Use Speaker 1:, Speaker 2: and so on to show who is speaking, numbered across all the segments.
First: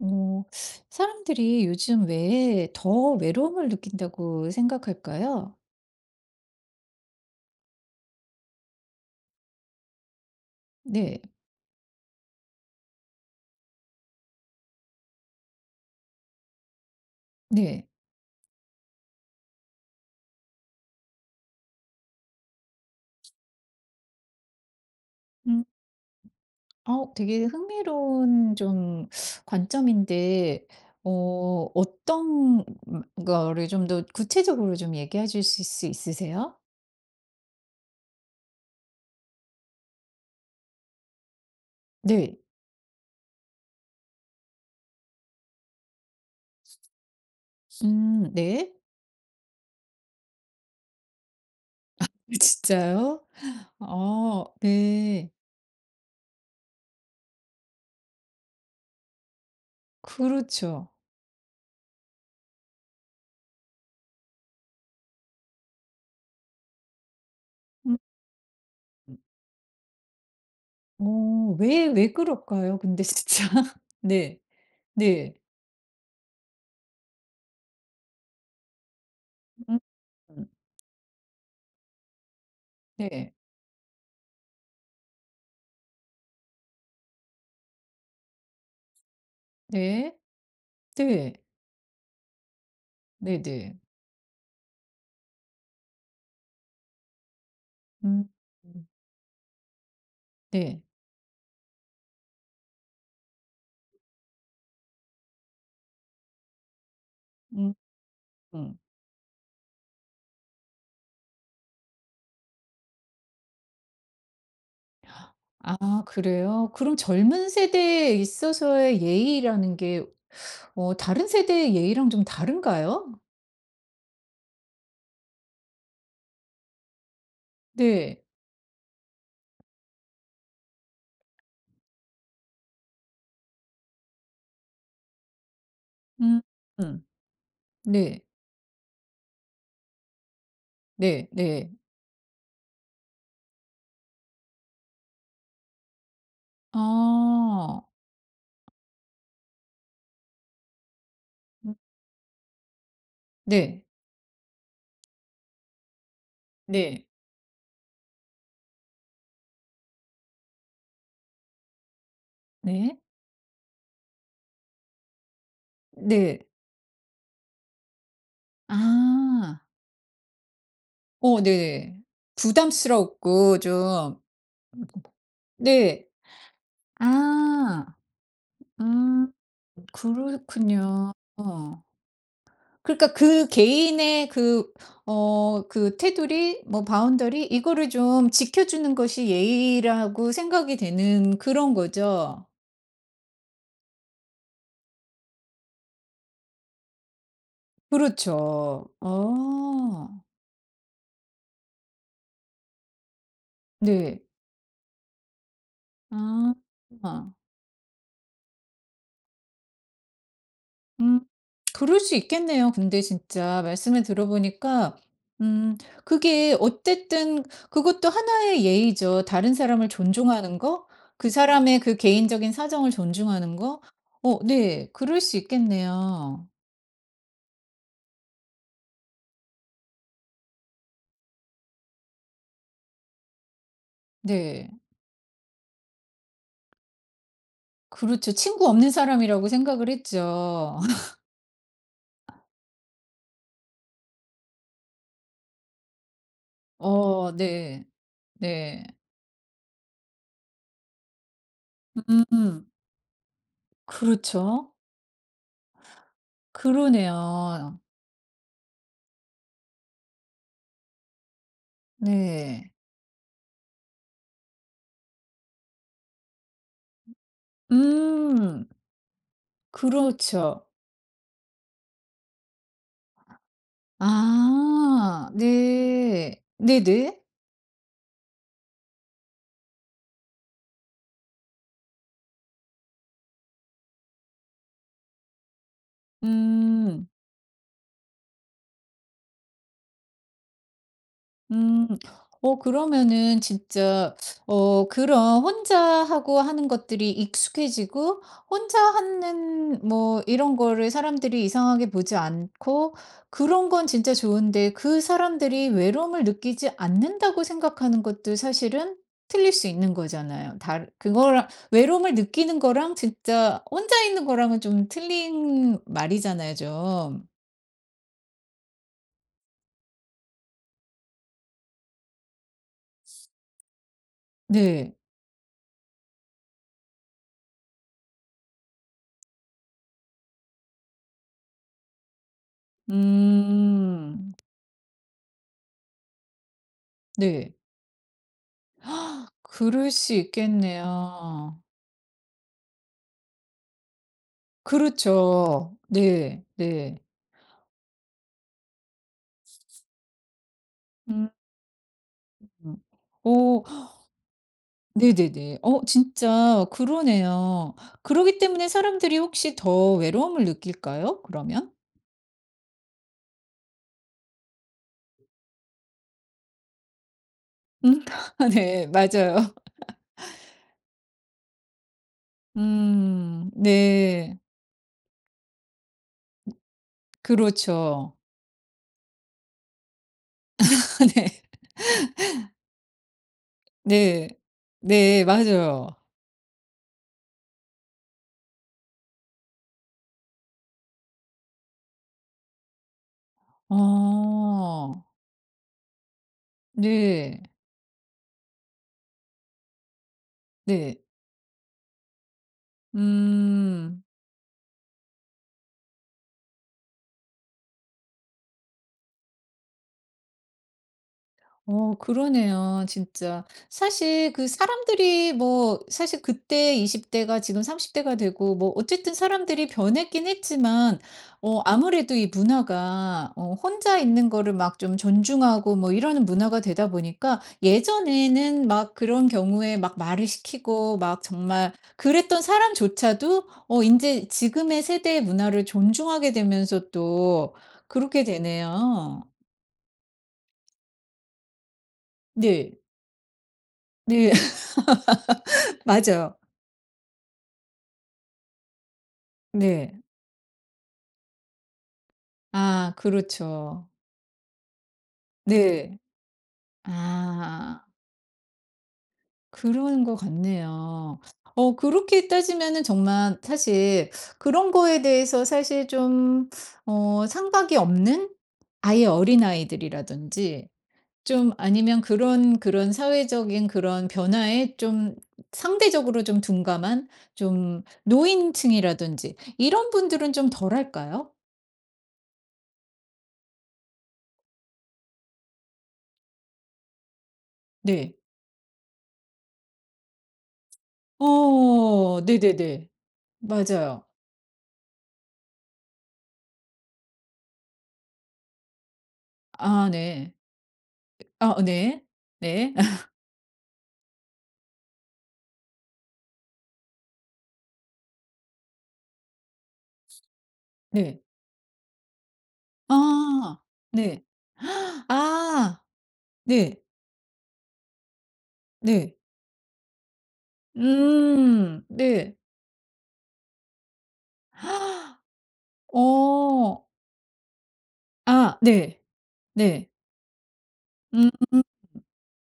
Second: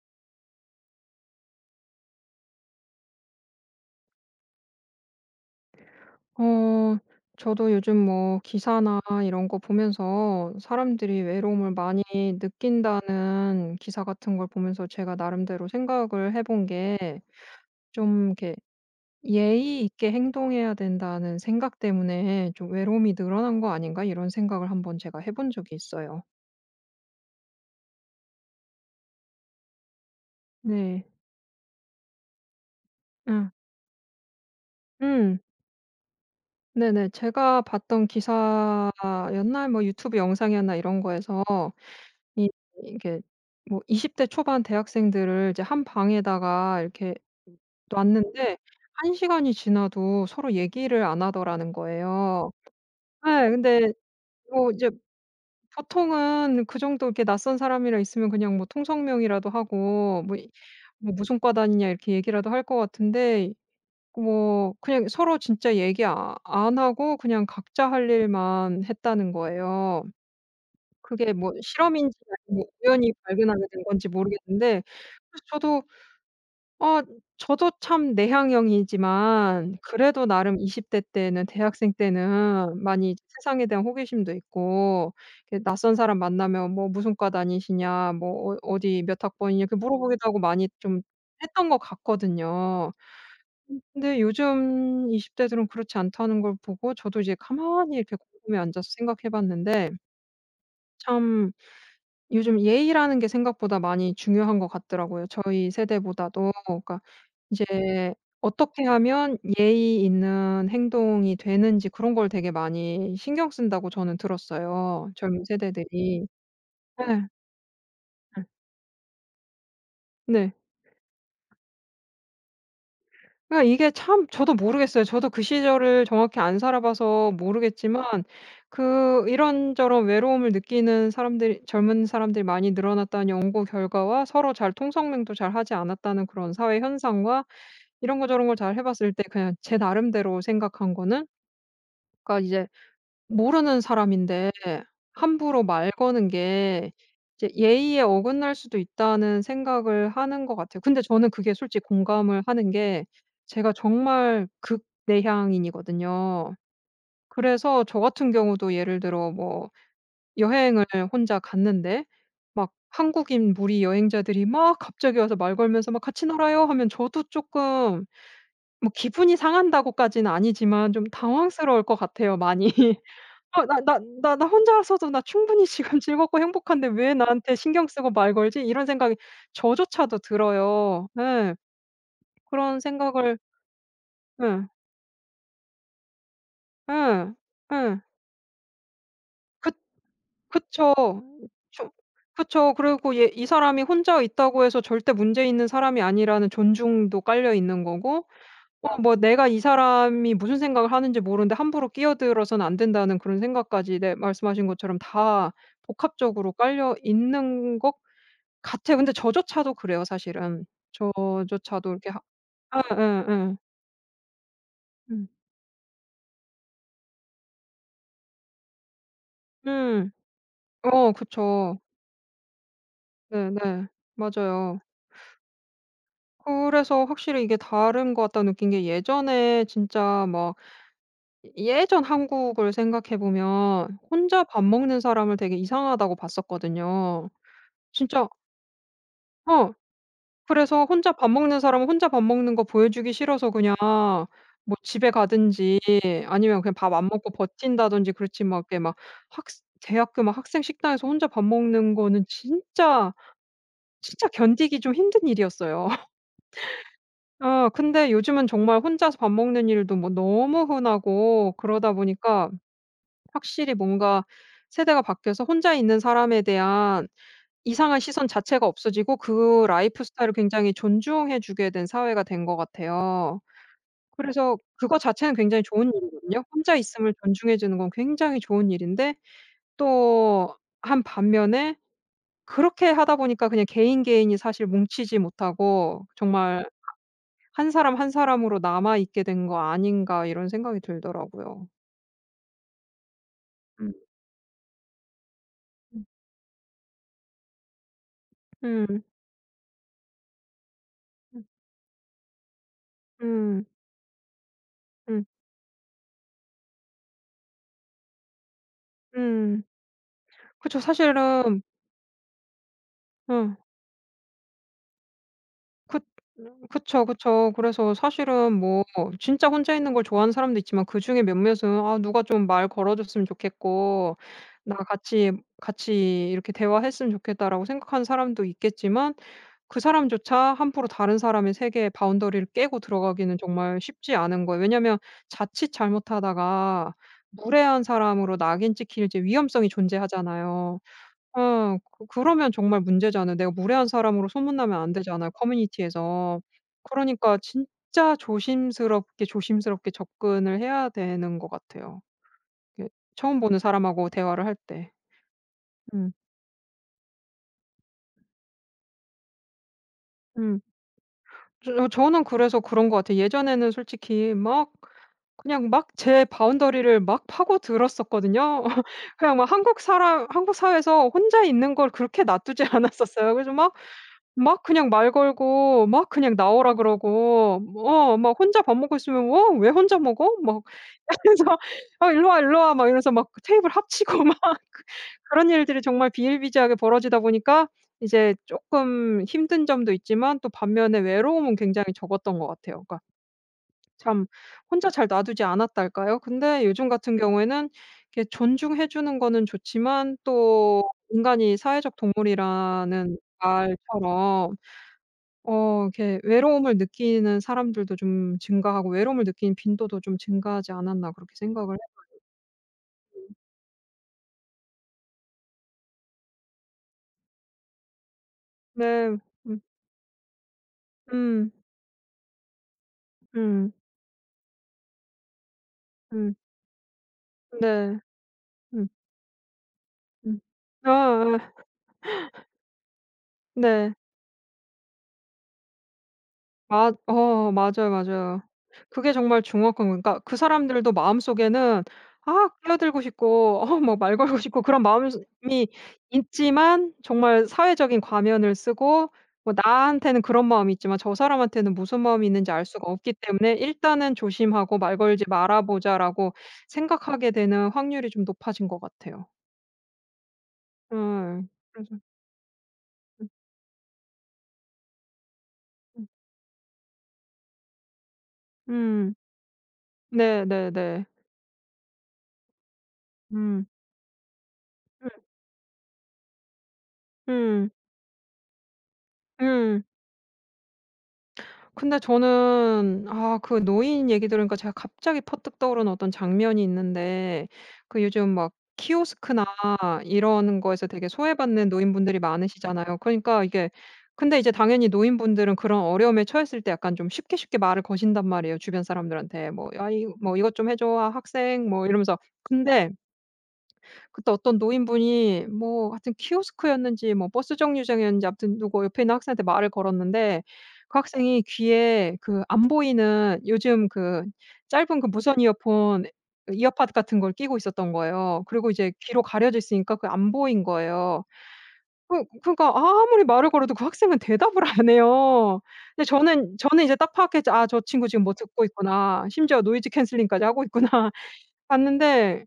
Speaker 1: 어, 사람들이 요즘 왜 더 외로움을 느낀다고 생각할까요?
Speaker 2: 어 저도 요즘 뭐 기사나 이런 거 보면서
Speaker 1: 네,
Speaker 2: 사람들이 외로움을 많이 느낀다는 기사 같은 걸 보면서 제가 나름대로 생각을 해본 게
Speaker 1: 네.
Speaker 2: 좀 이렇게 '예의 있게 행동해야 된다.'는 생각 때문에 좀 '외로움이 늘어난 거 아닌가?' 이런 생각을 한번 제가 해본
Speaker 1: 음,
Speaker 2: 적이 있어요.
Speaker 1: 되게 흥미로운 좀 관점인데,
Speaker 2: 네.
Speaker 1: 어, 어떤
Speaker 2: 응,
Speaker 1: 거를 좀 더 구체적으로 좀 얘기해
Speaker 2: 음.
Speaker 1: 주실 수 있으세요?
Speaker 2: 네네. 제가 봤던 기사였나 뭐 유튜브 영상이었나 이런 거에서
Speaker 1: 네.
Speaker 2: 이 이게 뭐 20대 초반 대학생들을 이제 한 방에다가 이렇게 놨는데
Speaker 1: 네.
Speaker 2: 한 시간이 지나도 서로 얘기를 안 하더라는 거예요.
Speaker 1: 진짜요?
Speaker 2: 예. 근데
Speaker 1: 아,
Speaker 2: 뭐 이제
Speaker 1: 네.
Speaker 2: 보통은 그 정도 이렇게 낯선 사람이랑 있으면 그냥 뭐 통성명이라도 하고 뭐 이
Speaker 1: 그렇죠.
Speaker 2: 뭐 "무슨 과 다니냐." 이렇게 얘기라도 할 것 같은데 뭐 그냥 서로 진짜 얘기 안 하고 그냥 각자
Speaker 1: 음,
Speaker 2: 할 일만 했다는 거예요. 그게 뭐
Speaker 1: 왜
Speaker 2: 실험인지 아니면
Speaker 1: 그럴까요? 근데
Speaker 2: 우연히
Speaker 1: 진짜.
Speaker 2: 발견하게 된 건지
Speaker 1: 네,
Speaker 2: 모르겠는데
Speaker 1: 네.
Speaker 2: 그래서 아 저도 참 내향형이지만 그래도
Speaker 1: 음,
Speaker 2: 나름 20대 때는 대학생 때는 많이 이제
Speaker 1: 네.
Speaker 2: 세상에 대한 호기심도 있고 이렇게 낯선 사람 만나면 뭐 "무슨 과 다니시냐?" 뭐 "어 어디 몇 학번이냐?" 이렇게
Speaker 1: 네.
Speaker 2: 물어보기도 하고 많이 좀
Speaker 1: 네.
Speaker 2: 했던 것 같거든요.
Speaker 1: 네네.
Speaker 2: 근데 요즘 20대 대들은 그렇지 않다는 걸 보고 저도 이제 가만히 이렇게
Speaker 1: 음.
Speaker 2: 궁금해
Speaker 1: 음.
Speaker 2: 앉아서 생각해 봤는데
Speaker 1: 네.
Speaker 2: 참 요즘 예의라는 게 생각보다 많이 중요한 것 같더라고요 저희 세대보다도. 그러니까
Speaker 1: 음
Speaker 2: 이제
Speaker 1: 음.
Speaker 2: 어떻게 하면 예의 있는 행동이 되는지 그런 걸 되게 많이 신경 쓴다고 저는 들었어요 젊은
Speaker 1: 아,
Speaker 2: 세대들이.
Speaker 1: 그래요? 그럼
Speaker 2: 예.
Speaker 1: 젊은 세대에
Speaker 2: 예.
Speaker 1: 있어서의 예의라는 게
Speaker 2: 네.
Speaker 1: 다른 세대의 예의랑 좀 다른가요?
Speaker 2: 그러니까 이게 참 저도 모르겠어요. 저도 그 시절을 정확히 안 살아 봐서
Speaker 1: 네.
Speaker 2: 모르겠지만 그 이런저런 외로움을 느끼는 사람들이 젊은 사람들이 많이 늘어났다는 연구 결과와 서로 잘 통성명도 잘 하지 않았다는
Speaker 1: 음.
Speaker 2: 그런 사회
Speaker 1: 음.
Speaker 2: 현상과 이런
Speaker 1: 네.
Speaker 2: 거 저런 걸 잘 해 봤을 때 그냥 제 나름대로 생각한 거는
Speaker 1: 네. 네.
Speaker 2: 그러니까 이제 모르는 사람인데 함부로 말 거는 게 이제
Speaker 1: 아.
Speaker 2: '예의에 어긋날 수도 있다.'는 생각을 하는 것 같아요. 근데 저는 그게
Speaker 1: 음
Speaker 2: 솔직히 공감을 하는 게 제가
Speaker 1: 네.
Speaker 2: 정말 극내향인이거든요.
Speaker 1: 네.
Speaker 2: 그래서 저 같은 경우도 예를 들어 뭐 여행을 혼자 갔는데 막
Speaker 1: 네.
Speaker 2: 한국인 무리 여행자들이 막 갑자기 와서 말 걸면서 막 "같이
Speaker 1: 네.
Speaker 2: 놀아요." 하면 저도 조금... 뭐 기분이
Speaker 1: 아.
Speaker 2: 상한다고까지는 아니지만 좀
Speaker 1: 어
Speaker 2: 당황스러울 것
Speaker 1: 네.
Speaker 2: 같아요 많이.
Speaker 1: 부담스럽고
Speaker 2: '어 나 나
Speaker 1: 좀.
Speaker 2: 나 나 혼자서도 나 충분히 지금
Speaker 1: 네.
Speaker 2: 즐겁고 행복한데 왜 나한테
Speaker 1: 아.
Speaker 2: 신경 쓰고 말 걸지?' 이런 생각이
Speaker 1: 음.
Speaker 2: 저조차도 들어요.
Speaker 1: 그렇군요.
Speaker 2: 예.
Speaker 1: 어.
Speaker 2: 그런
Speaker 1: 그러니까
Speaker 2: 생각을
Speaker 1: 그 개인의
Speaker 2: 예.
Speaker 1: 그 그 테두리 뭐
Speaker 2: 예.
Speaker 1: 바운더리 이거를
Speaker 2: 예.
Speaker 1: 좀 지켜주는 것이
Speaker 2: 그
Speaker 1: 예의라고 생각이
Speaker 2: 그쵸.
Speaker 1: 되는 그런
Speaker 2: 저-
Speaker 1: 거죠?
Speaker 2: 그쵸. 그리고 얘 이 사람이 혼자 있다고 해서 절대 문제 있는 사람이 아니라는 존중도 깔려 있는 거고
Speaker 1: 그렇죠.
Speaker 2: 어 뭐 내가 이
Speaker 1: 어.
Speaker 2: 사람이 무슨 생각을 하는지 모르는데 함부로 끼어들어서는 안 된다는 그런 생각까지 네
Speaker 1: 네.
Speaker 2: 말씀하신 것처럼 다 복합적으로
Speaker 1: 아.
Speaker 2: 깔려
Speaker 1: 아.
Speaker 2: 있는 것 같아요. 근데 저조차도 그래요 사실은.
Speaker 1: 음.
Speaker 2: 저조차도
Speaker 1: 그럴
Speaker 2: 이렇게
Speaker 1: 수
Speaker 2: 하
Speaker 1: 있겠네요. 근데
Speaker 2: 예예예.
Speaker 1: 진짜 말씀을 들어보니까
Speaker 2: 음.
Speaker 1: 음 그게 어쨌든 그것도 하나의 예의죠. 다른 사람을
Speaker 2: 음.
Speaker 1: 존중하는 거,
Speaker 2: 어
Speaker 1: 그
Speaker 2: 그쵸.
Speaker 1: 사람의 그 개인적인 사정을 존중하는 거.
Speaker 2: 네네.
Speaker 1: 어
Speaker 2: 맞아요.
Speaker 1: 네. 그럴 수 있겠네요.
Speaker 2: 그래서 확실히 이게 다른 것 같다 느낀 게 예전에 진짜 막 예전 한국을 생각해 보면 혼자 밥
Speaker 1: 네.
Speaker 2: 먹는 사람을 되게 이상하다고 봤었거든요. 진짜
Speaker 1: 그렇죠. 친구 없는 사람이라고
Speaker 2: 어.
Speaker 1: 생각을 했죠.
Speaker 2: 그래서 혼자 밥 먹는 사람은 혼자 밥 먹는 거 보여주기 싫어서 그냥 뭐 집에 가든지 아니면 그냥 밥 안 먹고
Speaker 1: 어 네.
Speaker 2: 버틴다든지 그렇지 막 이렇게
Speaker 1: 네.
Speaker 2: 막 학 대학교 막 학생 식당에서 혼자 밥 먹는 거는
Speaker 1: 음.
Speaker 2: 진짜, 진짜
Speaker 1: 그렇죠.
Speaker 2: 견디기 좀 힘든 일이었어요.
Speaker 1: 그러네요.
Speaker 2: 근데 요즘은 정말 혼자서 밥 먹는 일도 뭐 너무 흔하고 그러다 보니까
Speaker 1: 네.
Speaker 2: 확실히 뭔가 세대가 바뀌어서 혼자 있는 사람에 대한 이상한 시선
Speaker 1: 음.
Speaker 2: 자체가 없어지고 그 라이프 스타일을
Speaker 1: 그렇죠.
Speaker 2: 굉장히 존중해 주게 된 사회가 된 것 같아요. 그래서 그거
Speaker 1: 아.
Speaker 2: 자체는 굉장히 좋은
Speaker 1: 네.
Speaker 2: 일이거든요. 혼자 있음을
Speaker 1: 네네.
Speaker 2: 존중해 주는 건 굉장히 좋은 일인데 또 한 반면에 그렇게 하다 보니까 그냥 개인, 개인이 사실 뭉치지 못하고 정말
Speaker 1: 음.
Speaker 2: '한 사람, 한 사람으로 남아 있게 된 거 아닌가.' 이런 생각이 들더라고요.
Speaker 1: 음. 그러면은
Speaker 2: 음.
Speaker 1: 진짜 그런 혼자
Speaker 2: 음.
Speaker 1: 하고 하는 것들이 익숙해지고 혼자
Speaker 2: 음.
Speaker 1: 하는 뭐 이런 거를 사람들이 이상하게 보지 않고
Speaker 2: 음.
Speaker 1: 그런 건 진짜 좋은데 그
Speaker 2: 음.
Speaker 1: 사람들이 외로움을 느끼지 않는다고 생각하는 것도 사실은 틀릴
Speaker 2: 음.
Speaker 1: 수 있는 거잖아요.
Speaker 2: 그쵸.
Speaker 1: 다 그거랑
Speaker 2: 사실은
Speaker 1: 외로움을 느끼는 거랑
Speaker 2: 음.
Speaker 1: 진짜 혼자 있는 거랑은 좀 틀린
Speaker 2: 그
Speaker 1: 말이잖아요
Speaker 2: 그쵸,
Speaker 1: 좀.
Speaker 2: 그쵸. 그래서 사실은 뭐 진짜 혼자 있는 걸 좋아하는 사람도 있지만 그중에 몇몇은 '아 누가 좀 말 걸어 줬으면 좋겠고 나
Speaker 1: 네.
Speaker 2: 같이 이렇게 대화했으면 좋겠다.'라고 생각하는 사람도 있겠지만 그 사람조차 함부로 다른 사람의 세계의 바운더리를 깨고 들어가기는 정말 쉽지
Speaker 1: 음.
Speaker 2: 않은 거예요. 왜냐면 자칫 잘못하다가
Speaker 1: 네.
Speaker 2: 무례한 사람으로 낙인 찍힐 이제 위험성이
Speaker 1: 그럴 수
Speaker 2: 존재하잖아요.
Speaker 1: 있겠네요.
Speaker 2: 어. 그러면 정말 문제잖아요. 내가 무례한 사람으로 소문나면 안 되잖아요,
Speaker 1: 그렇죠.
Speaker 2: 커뮤니티에서.
Speaker 1: 네. 네.
Speaker 2: 그러니까 진짜 조심스럽게, 조심스럽게 접근을 해야
Speaker 1: 음.
Speaker 2: 되는 것 같아요. 이게 처음 보는
Speaker 1: 오,
Speaker 2: 사람하고 대화를 할 때.
Speaker 1: 네네네.
Speaker 2: 음.
Speaker 1: 진짜 그러네요. 그러기 때문에 사람들이 혹시 더 외로움을
Speaker 2: 음.
Speaker 1: 느낄까요? 그러면?
Speaker 2: 저는 그래서 그런 것 같아요. 예전에는 솔직히 막 그냥 막 제 바운더리를 막
Speaker 1: 음.
Speaker 2: 파고들었었거든요.
Speaker 1: 네.
Speaker 2: 그냥 막
Speaker 1: 맞아요.
Speaker 2: 한국 사람 한국 사회에서 혼자 있는 걸 그렇게 놔두지 않았었어요.
Speaker 1: 음.
Speaker 2: 그래서 막
Speaker 1: 네.
Speaker 2: 막 그냥 말 걸고 막 그냥 나오라 그러고 뭐
Speaker 1: 그렇죠.
Speaker 2: 어막 혼자 밥 먹고 있으면 "어 왜 혼자 먹어?" 막
Speaker 1: 네.
Speaker 2: 이러면서 "어 일로 와, 일로 와." 막 이러면서 막 그 테이블 합치고
Speaker 1: 네.
Speaker 2: 막 그
Speaker 1: 네.
Speaker 2: 그런 일들이
Speaker 1: 맞아요.
Speaker 2: 정말 비일비재하게 벌어지다 보니까 이제 쪼끔 힘든 점도 있지만 또 반면에 외로움은 굉장히 적었던 것 같아요. 그러니까 참 혼자
Speaker 1: 어.
Speaker 2: 잘 놔두지 않았달까요? 근데 요즘 같은
Speaker 1: 네.
Speaker 2: 경우에는 이렇게 존중해 주는 거는 좋지만 또
Speaker 1: 네.
Speaker 2: 인간이 사회적 동물이라는
Speaker 1: 음.
Speaker 2: 말처럼 어 이렇게 외로움을 느끼는 사람들도 좀 증가하고 외로움을 느끼는 빈도도 좀 증가하지 않았나 그렇게 생각을 해요.
Speaker 1: 그러네요 진짜. 사실 그 사람들이 뭐 사실 그때 20대 대가 지금 30대 대가 되고 뭐 어쨌든
Speaker 2: 네. 음.
Speaker 1: 사람들이 변했긴 했지만
Speaker 2: 음.
Speaker 1: 아무래도 이 문화가
Speaker 2: 음.
Speaker 1: 혼자 있는 거를 막 좀 존중하고 뭐 이러는
Speaker 2: 음.
Speaker 1: 문화가 되다 보니까
Speaker 2: 네.
Speaker 1: 예전에는
Speaker 2: 음.
Speaker 1: 막 그런 경우에 막 말을
Speaker 2: 음. 아
Speaker 1: 시키고 막
Speaker 2: 아.
Speaker 1: 정말 그랬던 사람조차도
Speaker 2: 네.
Speaker 1: 이제 지금의 세대의 문화를 존중하게 되면서
Speaker 2: 맞 어
Speaker 1: 또
Speaker 2: 맞아요,
Speaker 1: 그렇게
Speaker 2: 맞아요. 그게
Speaker 1: 되네요.
Speaker 2: 정말 정확한 그러니까 그 사람들도 마음속에는 아
Speaker 1: 네.
Speaker 2: 끼어들고 싶고 어 막 말
Speaker 1: 네.
Speaker 2: 걸고 싶고 그런 마음이
Speaker 1: 맞아요.
Speaker 2: 있지만 정말 사회적인 과면을 쓰고 뭐
Speaker 1: 네.
Speaker 2: 나한테는 그런 마음이 있지만 저 사람한테는 무슨 마음이 있는지 알 수가
Speaker 1: 아,
Speaker 2: 없기 때문에
Speaker 1: 그렇죠.
Speaker 2: '일단은 조심하고 말 걸지 말아
Speaker 1: 네.
Speaker 2: 보자.'라고 생각하게 되는
Speaker 1: 아,
Speaker 2: 확률이 좀 높아진 것 같아요.
Speaker 1: 그런 것
Speaker 2: 예.
Speaker 1: 같네요.
Speaker 2: 그래서
Speaker 1: 그렇게 따지면은
Speaker 2: 음
Speaker 1: 정말 사실 그런 거에 대해서 사실
Speaker 2: 음.
Speaker 1: 좀 상박이 없는 아예
Speaker 2: 음. 네
Speaker 1: 어린아이들이라든지
Speaker 2: 네 네.
Speaker 1: 좀 아니면 그런
Speaker 2: 음.
Speaker 1: 사회적인 그런 변화에
Speaker 2: 음.
Speaker 1: 좀 상대적으로 좀 둔감한
Speaker 2: 음.
Speaker 1: 좀 노인층이라든지
Speaker 2: 음.
Speaker 1: 이런 분들은 좀 덜할까요?
Speaker 2: 근데 저는 아 그 노인 얘기 들으니까 제가 갑자기 퍼뜩 떠오르는 어떤 장면이 있는데 그
Speaker 1: 네.
Speaker 2: 요즘 막 키오스크나 이런 거에서 되게 소외받는 노인분들이
Speaker 1: 어 네네네.
Speaker 2: 많으시잖아요. 그러니까 이게
Speaker 1: 맞아요.
Speaker 2: 근데 이제 당연히 노인분들은 그런 어려움에 처했을 때 약간 좀 쉽게 쉽게 말을 거신단 말이에요, 주변 사람들한테. 뭐
Speaker 1: 아
Speaker 2: "야 이
Speaker 1: 네.
Speaker 2: 뭐 이것 좀 해 줘. 아
Speaker 1: 아 어
Speaker 2: 학생." 뭐
Speaker 1: 네.
Speaker 2: 이러면서.
Speaker 1: 네.
Speaker 2: 근데 그때 어떤 노인분이 뭐 하여튼 키오스크였는지 뭐 버스 정류장이었는지 아무튼 누구 옆에 있는 학생한테 말을 걸었는데 그
Speaker 1: 네.
Speaker 2: 학생이 귀에 그 안 보이는
Speaker 1: 아
Speaker 2: 요즘 그
Speaker 1: 네.
Speaker 2: 짧은 그 무선
Speaker 1: 아
Speaker 2: 이어폰
Speaker 1: 네.
Speaker 2: 이어팟 같은 걸 끼고 있었던 거예요. 그리고 이제
Speaker 1: 네.
Speaker 2: 귀로 가려져 있으니까 그게 안 보인 거예요. 그
Speaker 1: 네.
Speaker 2: 그러니까 아무리 말을 걸어도 그 학생은 대답을 안 해요. 근데 저는
Speaker 1: 어
Speaker 2: 이제 딱 파악했죠. '아 저 친구 지금 뭐
Speaker 1: 아
Speaker 2: 듣고
Speaker 1: 네.
Speaker 2: 있구나. 심지어 노이즈
Speaker 1: 네.
Speaker 2: 캔슬링까지 하고 있구나.'
Speaker 1: 음
Speaker 2: 봤는데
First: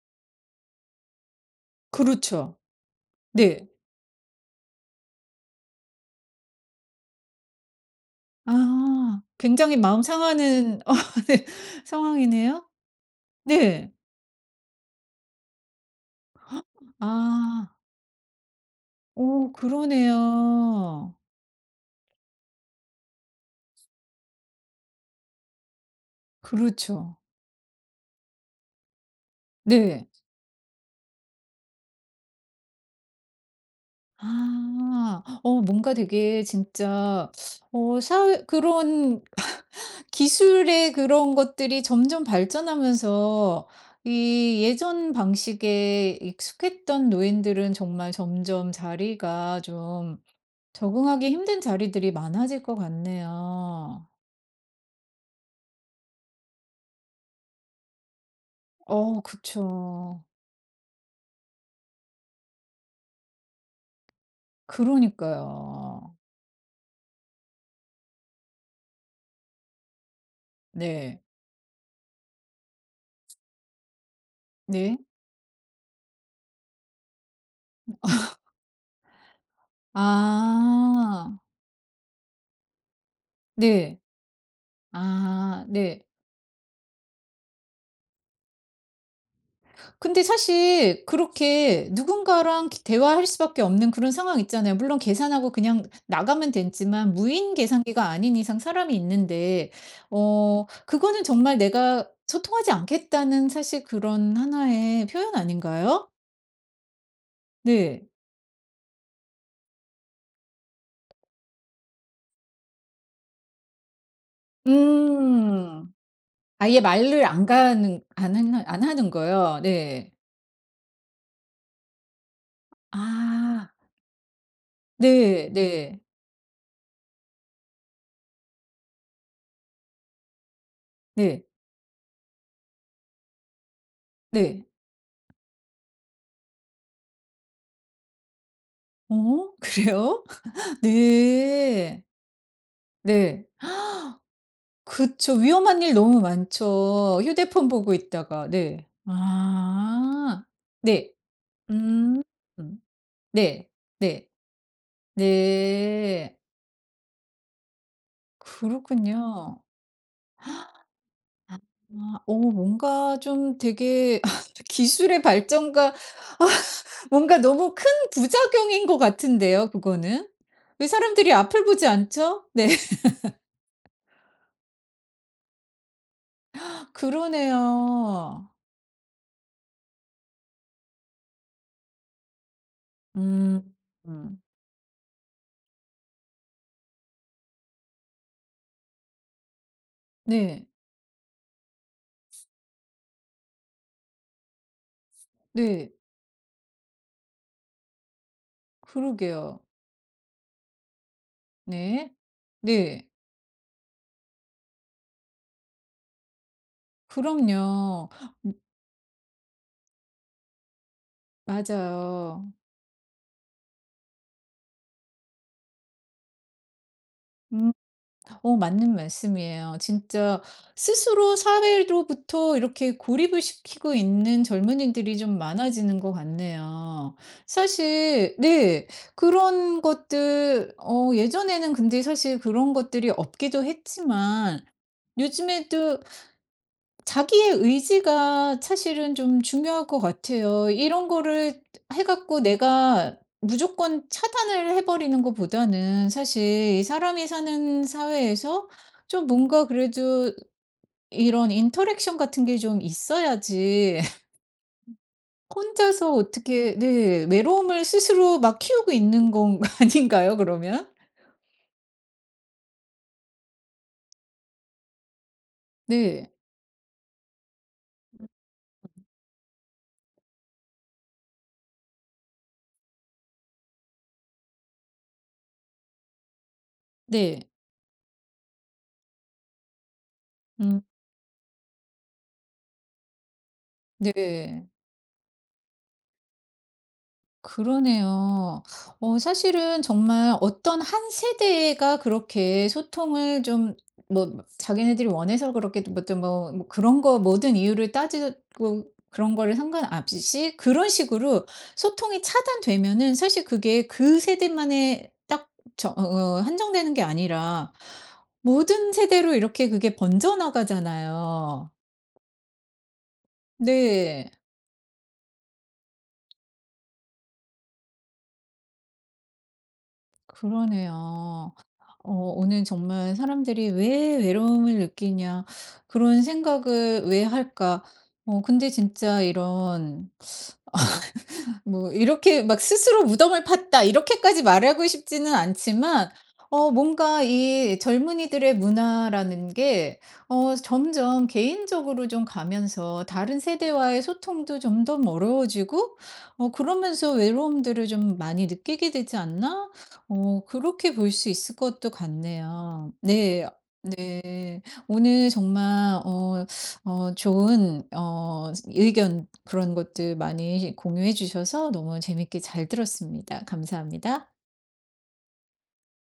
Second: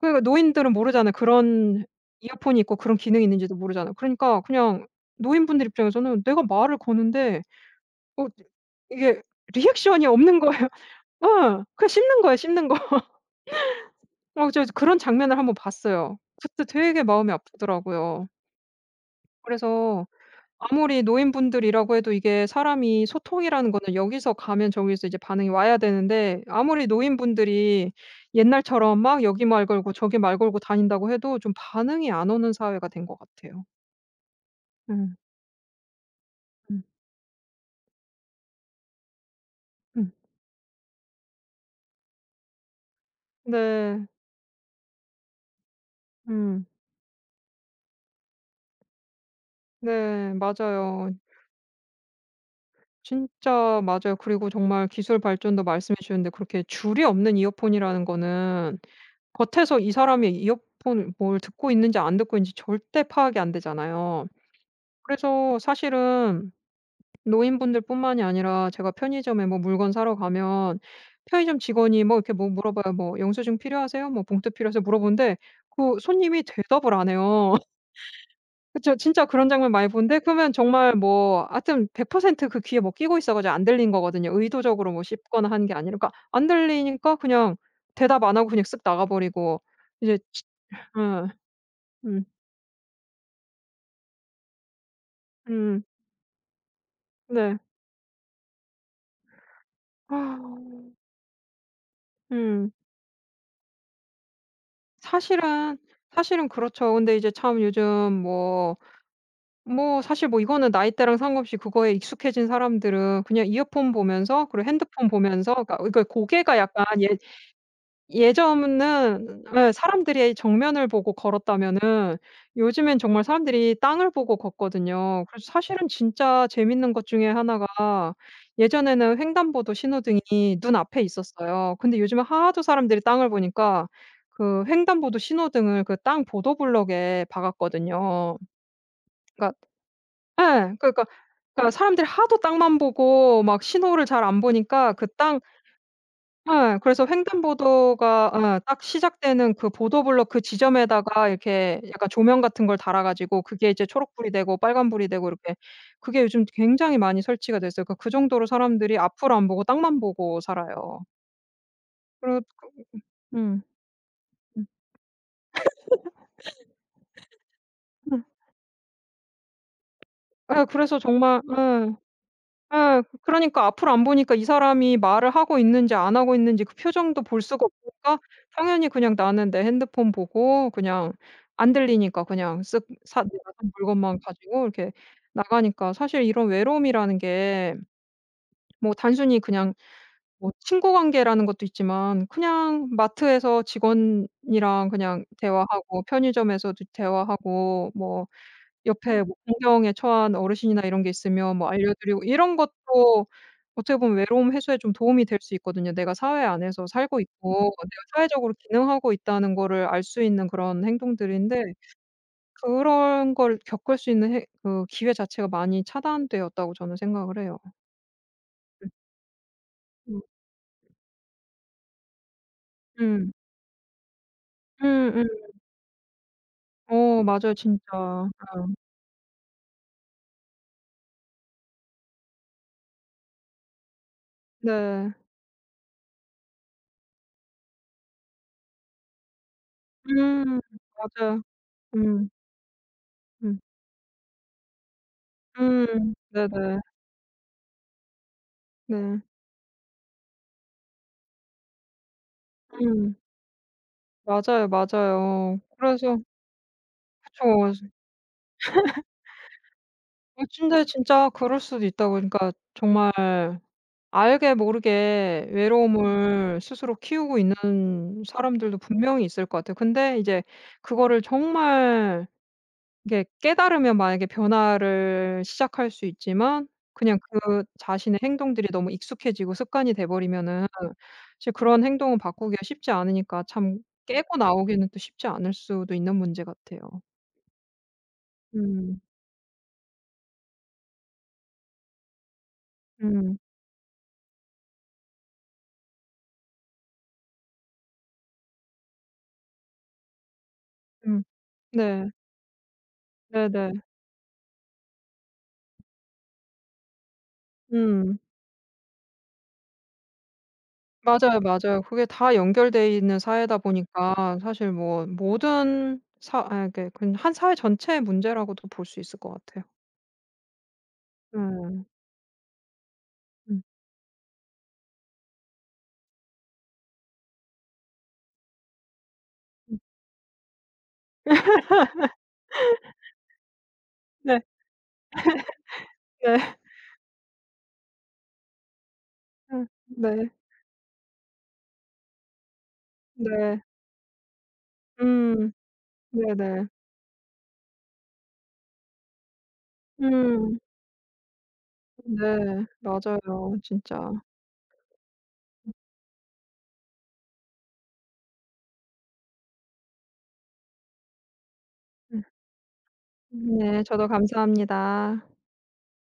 Speaker 2: 그러니까 노인들은 모르잖아요. 그런
Speaker 1: 그렇죠.
Speaker 2: 이어폰이 있고 그런 기능이 있는지도
Speaker 1: 네.
Speaker 2: 모르잖아요. 그러니까 그냥 노인분들 입장에서는 내가 말을 거는데 어
Speaker 1: 아,
Speaker 2: 이게
Speaker 1: 굉장히 마음
Speaker 2: 리액션이 없는 거예요.
Speaker 1: 상하는 네,
Speaker 2: 어. 그냥 씹는 거예요,
Speaker 1: 상황이네요.
Speaker 2: 씹는 거.
Speaker 1: 네.
Speaker 2: 어 저 그런 장면을 한번 봤어요. 그때 되게 마음이
Speaker 1: 아.
Speaker 2: 아프더라고요.
Speaker 1: 오,
Speaker 2: 그래서 아무리
Speaker 1: 그러네요.
Speaker 2: 노인분들이라고 해도 이게 사람이 소통이라는 거는 여기서 가면 저기서 이제 반응이 와야 되는데 아무리
Speaker 1: 그렇죠.
Speaker 2: 노인분들이 옛날처럼 막 여기 말 걸고
Speaker 1: 네.
Speaker 2: 저기 말 걸고 다닌다고 해도 좀 반응이 안 오는 사회가 된 것 같아요. 음.
Speaker 1: 아, 뭔가 되게
Speaker 2: 음.
Speaker 1: 진짜 사회 그런
Speaker 2: 음.
Speaker 1: 기술의 그런 것들이 점점 발전하면서
Speaker 2: 네.
Speaker 1: 이 예전 방식에
Speaker 2: 음.
Speaker 1: 익숙했던 노인들은 정말 점점 자리가 좀
Speaker 2: 네. 맞아요.
Speaker 1: 적응하기 힘든 자리들이 많아질 것
Speaker 2: 진짜
Speaker 1: 같네요.
Speaker 2: 맞아요. 그리고 정말 기술 발전도 말씀해 주셨는데 그렇게 줄이 없는 이어폰이라는 거는
Speaker 1: 어
Speaker 2: 겉에서 이
Speaker 1: 그쵸.
Speaker 2: 사람이 이어폰 뭘 듣고 있는지 안 듣고 있는지 절대 파악이 안 되잖아요. 그래서
Speaker 1: 그러니까요.
Speaker 2: 사실은 노인분들뿐만이 아니라 제가 편의점에 뭐 물건 사러 가면
Speaker 1: 네.
Speaker 2: 편의점 직원이 뭐 이렇게 뭐 물어봐요. 뭐 "영수증 필요하세요?" 뭐 "봉투 필요하세요?"
Speaker 1: 네.
Speaker 2: 물어보는데 그 손님이 대답을 안 해요. 그 진짜 그런 장면 많이 보는데 그러면 정말
Speaker 1: 아.
Speaker 2: 뭐 하여튼 100% 그 귀에 뭐 끼고 있어 가지고 안 들린
Speaker 1: 네.
Speaker 2: 거거든요. 의도적으로 뭐 씹거나
Speaker 1: 아
Speaker 2: 한 게 아니라.
Speaker 1: 네.
Speaker 2: 그러니까 안 들리니까 그냥 대답 안 하고 그냥 쓱 나가 버리고 이제
Speaker 1: 근데
Speaker 2: 예.
Speaker 1: 사실 그렇게
Speaker 2: 음.
Speaker 1: 누군가랑 기 대화할 수밖에 없는 그런 상황 있잖아요. 물론 계산하고 그냥
Speaker 2: 음.
Speaker 1: 나가면 됐지만 무인
Speaker 2: 네.
Speaker 1: 계산기가 아닌 이상 사람이 있는데 그거는 정말 내가 소통하지
Speaker 2: 음.
Speaker 1: 않겠다는 사실 그런 하나의 표현
Speaker 2: 사실은
Speaker 1: 아닌가요?
Speaker 2: 그렇죠. 근데 이제 참
Speaker 1: 네.
Speaker 2: 요즘 뭐 사실 뭐 이거는 나이대랑 상관없이 그거에 익숙해진 사람들은 그냥 이어폰 보면서 그리고 핸드폰 보면서 그러니까
Speaker 1: 음.
Speaker 2: 이거 고개가
Speaker 1: 아예
Speaker 2: 약간
Speaker 1: 말을 안 하는
Speaker 2: 예전에는
Speaker 1: 거요?
Speaker 2: 예
Speaker 1: 네.
Speaker 2: 사람들이 정면을 보고 걸었다면은 요즘엔 정말
Speaker 1: 아.
Speaker 2: 사람들이 땅을 보고 걷거든요.
Speaker 1: 네
Speaker 2: 그래서 사실은
Speaker 1: 네.
Speaker 2: 진짜 재밌는 것 중에 하나가 예전에는 횡단보도 신호등이 눈앞에
Speaker 1: 네.
Speaker 2: 있었어요. 근데 요즘에 하도 사람들이 땅을 보니까
Speaker 1: 네.
Speaker 2: 그 횡단보도 신호등을 그 땅 보도블럭에 박았거든요.
Speaker 1: 어
Speaker 2: 그러니까
Speaker 1: 그래요?
Speaker 2: 예. 그러니까
Speaker 1: 네.
Speaker 2: 사람들이 하도 땅만 보고
Speaker 1: 네.
Speaker 2: 막 신호를 잘 안 보니까 그
Speaker 1: 그쵸.
Speaker 2: 땅
Speaker 1: 위험한 일 너무
Speaker 2: 예. 그래서
Speaker 1: 많죠. 휴대폰 보고
Speaker 2: 횡단보도가
Speaker 1: 있다가.
Speaker 2: 예 딱
Speaker 1: 네.
Speaker 2: 시작되는 그 보도블록 그
Speaker 1: 아. 네.
Speaker 2: 지점에다가 이렇게 약간
Speaker 1: 음.
Speaker 2: 조명 같은 걸
Speaker 1: 음.
Speaker 2: 달아 가지고
Speaker 1: 네.
Speaker 2: 그게 이제
Speaker 1: 네.
Speaker 2: 초록불이 되고 빨간불이 되고 이렇게 그게
Speaker 1: 네.
Speaker 2: 요즘 굉장히 많이 설치가 됐어요 그러니까 그 정도로 사람들이 앞을 안
Speaker 1: 그렇군요.
Speaker 2: 보고 땅만 보고 살아요.
Speaker 1: 아.
Speaker 2: 그렇 그
Speaker 1: 뭔가 좀
Speaker 2: 음.
Speaker 1: 되게
Speaker 2: 음.
Speaker 1: 기술의 발전과 아, 뭔가 너무 큰
Speaker 2: 음.
Speaker 1: 부작용인 것 같은데요 그거는.
Speaker 2: 예.
Speaker 1: 왜
Speaker 2: 그래서
Speaker 1: 사람들이
Speaker 2: 정말
Speaker 1: 앞을 보지
Speaker 2: 예.
Speaker 1: 않죠? 네.
Speaker 2: 예. 그 그러니까 앞을 안 보니까 이 사람이 말을 하고 있는지 안 하고 있는지 그 표정도 볼 수가 없으니까
Speaker 1: 그러네요.
Speaker 2: 당연히 그냥 나는 내 핸드폰 보고 그냥 안 들리니까 그냥 쓱 사 내가 산
Speaker 1: 음.
Speaker 2: 물건만
Speaker 1: 음.
Speaker 2: 가지고 이렇게 나가니까 사실 이런 외로움이라는 게 뭐 단순히 그냥 뭐
Speaker 1: 네.
Speaker 2: 친구 관계라는 것도 있지만 그냥 마트에서 직원이랑 그냥
Speaker 1: 네.
Speaker 2: 대화하고 편의점에서도 대화하고 뭐 옆에 뭐
Speaker 1: 그러게요.
Speaker 2: 공경에 처한 어르신이나 이런 게 있으면 뭐 알려
Speaker 1: 네.
Speaker 2: 드리고 이런
Speaker 1: 네.
Speaker 2: 것도 어떻게 보면 외로움 해소에 좀 도움이 될 수 있거든요. 내가 사회 안에서 살고 있고 내가
Speaker 1: 그럼요. 음
Speaker 2: 사회적으로 기능하고 있다는 거를 알 수 있는 그런 행동들인데
Speaker 1: 맞아요.
Speaker 2: 그런 걸 겪을 수 있는 해 그 기회 자체가 많이 차단되었다고 저는 생각을 해요.
Speaker 1: 음 맞는 말씀이에요.
Speaker 2: 음.
Speaker 1: 진짜 스스로 사회로부터 이렇게
Speaker 2: 음.
Speaker 1: 고립을 시키고 있는 젊은이들이 좀
Speaker 2: 음음.
Speaker 1: 많아지는 것 같네요.
Speaker 2: 어 맞아요 진짜. 어.
Speaker 1: 사실 네. 그런 것들 예전에는 근데 사실 그런 것들이 없기도 했지만
Speaker 2: 네.
Speaker 1: 요즘에도 자기의 의지가 사실은 좀 중요할 것
Speaker 2: 음.
Speaker 1: 같아요. 이런
Speaker 2: 맞아요.
Speaker 1: 거를 해
Speaker 2: 음.
Speaker 1: 갖고 내가
Speaker 2: 음.
Speaker 1: 무조건 차단을 해 버리는 것보다는
Speaker 2: 음.
Speaker 1: 사실
Speaker 2: 네네.
Speaker 1: 이 사람이 사는 사회에서
Speaker 2: 네. 네.
Speaker 1: 좀 뭔가 그래도 이런 인터랙션 같은 게 좀
Speaker 2: 음.
Speaker 1: 있어야지.
Speaker 2: 맞아요, 맞아요.
Speaker 1: 혼자서
Speaker 2: 그래서
Speaker 1: 어떻게, 네,
Speaker 2: 그쵸.
Speaker 1: 외로움을 스스로 막 키우고 있는 건 아닌가요
Speaker 2: 어 근데
Speaker 1: 그러면?
Speaker 2: 진짜 그럴 수도 있다고 그러니까 정말 알게 모르게
Speaker 1: 네.
Speaker 2: 외로움을 스스로 키우고 있는 사람들도 분명히 있을 것 같아요. 근데 이제 그거를 정말 이게 깨달으면 만약에 변화를 시작할 수 있지만 그냥
Speaker 1: 네.
Speaker 2: 그 자신의 행동들이 너무 익숙해지고 습관이 돼 버리면은
Speaker 1: 음
Speaker 2: 사실 그런 행동은 바꾸기가 쉽지 않으니까 참 깨고
Speaker 1: 네.
Speaker 2: 나오기는 또 쉽지 않을 수도 있는 문제 같아요.
Speaker 1: 그러네요.
Speaker 2: 음.
Speaker 1: 사실은 정말 어떤 한 세대가 그렇게
Speaker 2: 음.
Speaker 1: 소통을 좀 뭐 자기네들이 원해서 그렇게 뭐 또 뭐 그런 거 모든 이유를 따지고 그런 거를 상관없이 그런
Speaker 2: 음.
Speaker 1: 식으로
Speaker 2: 네.
Speaker 1: 소통이 차단되면은 사실
Speaker 2: 네네.
Speaker 1: 그게 그 세대만의 딱 저 어 한정되는 게 아니라
Speaker 2: 음.
Speaker 1: 모든 세대로 이렇게 그게 번져
Speaker 2: 맞아요,
Speaker 1: 나가잖아요.
Speaker 2: 맞아요. 그게 다 연결돼 있는 사회다
Speaker 1: 네.
Speaker 2: 보니까 사실 뭐 모든 사 아 이렇게 그냥 한 사회 전체의 문제라고도 볼 수 있을 것 같아요.
Speaker 1: 그러네요.
Speaker 2: 음.
Speaker 1: 오늘 정말
Speaker 2: 음.
Speaker 1: '사람들이 왜 외로움을 느끼냐. 그런 생각을 왜 할까?' 근데 진짜
Speaker 2: 음.
Speaker 1: 이런 뭐 이렇게 막 스스로 무덤을 팠다
Speaker 2: 네.
Speaker 1: 이렇게까지 말하고 싶지는 않지만
Speaker 2: 네.
Speaker 1: 뭔가 이 젊은이들의 문화라는
Speaker 2: 음.
Speaker 1: 게
Speaker 2: 네.
Speaker 1: 점점 개인적으로 좀 가면서 다른
Speaker 2: 네.
Speaker 1: 세대와의 소통도 좀 더
Speaker 2: 음.
Speaker 1: 멀어지고
Speaker 2: 네네.
Speaker 1: 그러면서 외로움들을 좀 많이 느끼게 되지 않나?
Speaker 2: 음.
Speaker 1: 그렇게 볼 수 있을 것도
Speaker 2: 네.
Speaker 1: 같네요.
Speaker 2: 맞아요,
Speaker 1: 네.
Speaker 2: 진짜.
Speaker 1: 네. 오늘 정말 좋은 의견 그런 것들 많이 공유해 주셔서 너무
Speaker 2: 음.
Speaker 1: 재밌게 잘 들었습니다.
Speaker 2: 네. 저도
Speaker 1: 감사합니다.
Speaker 2: 감사합니다.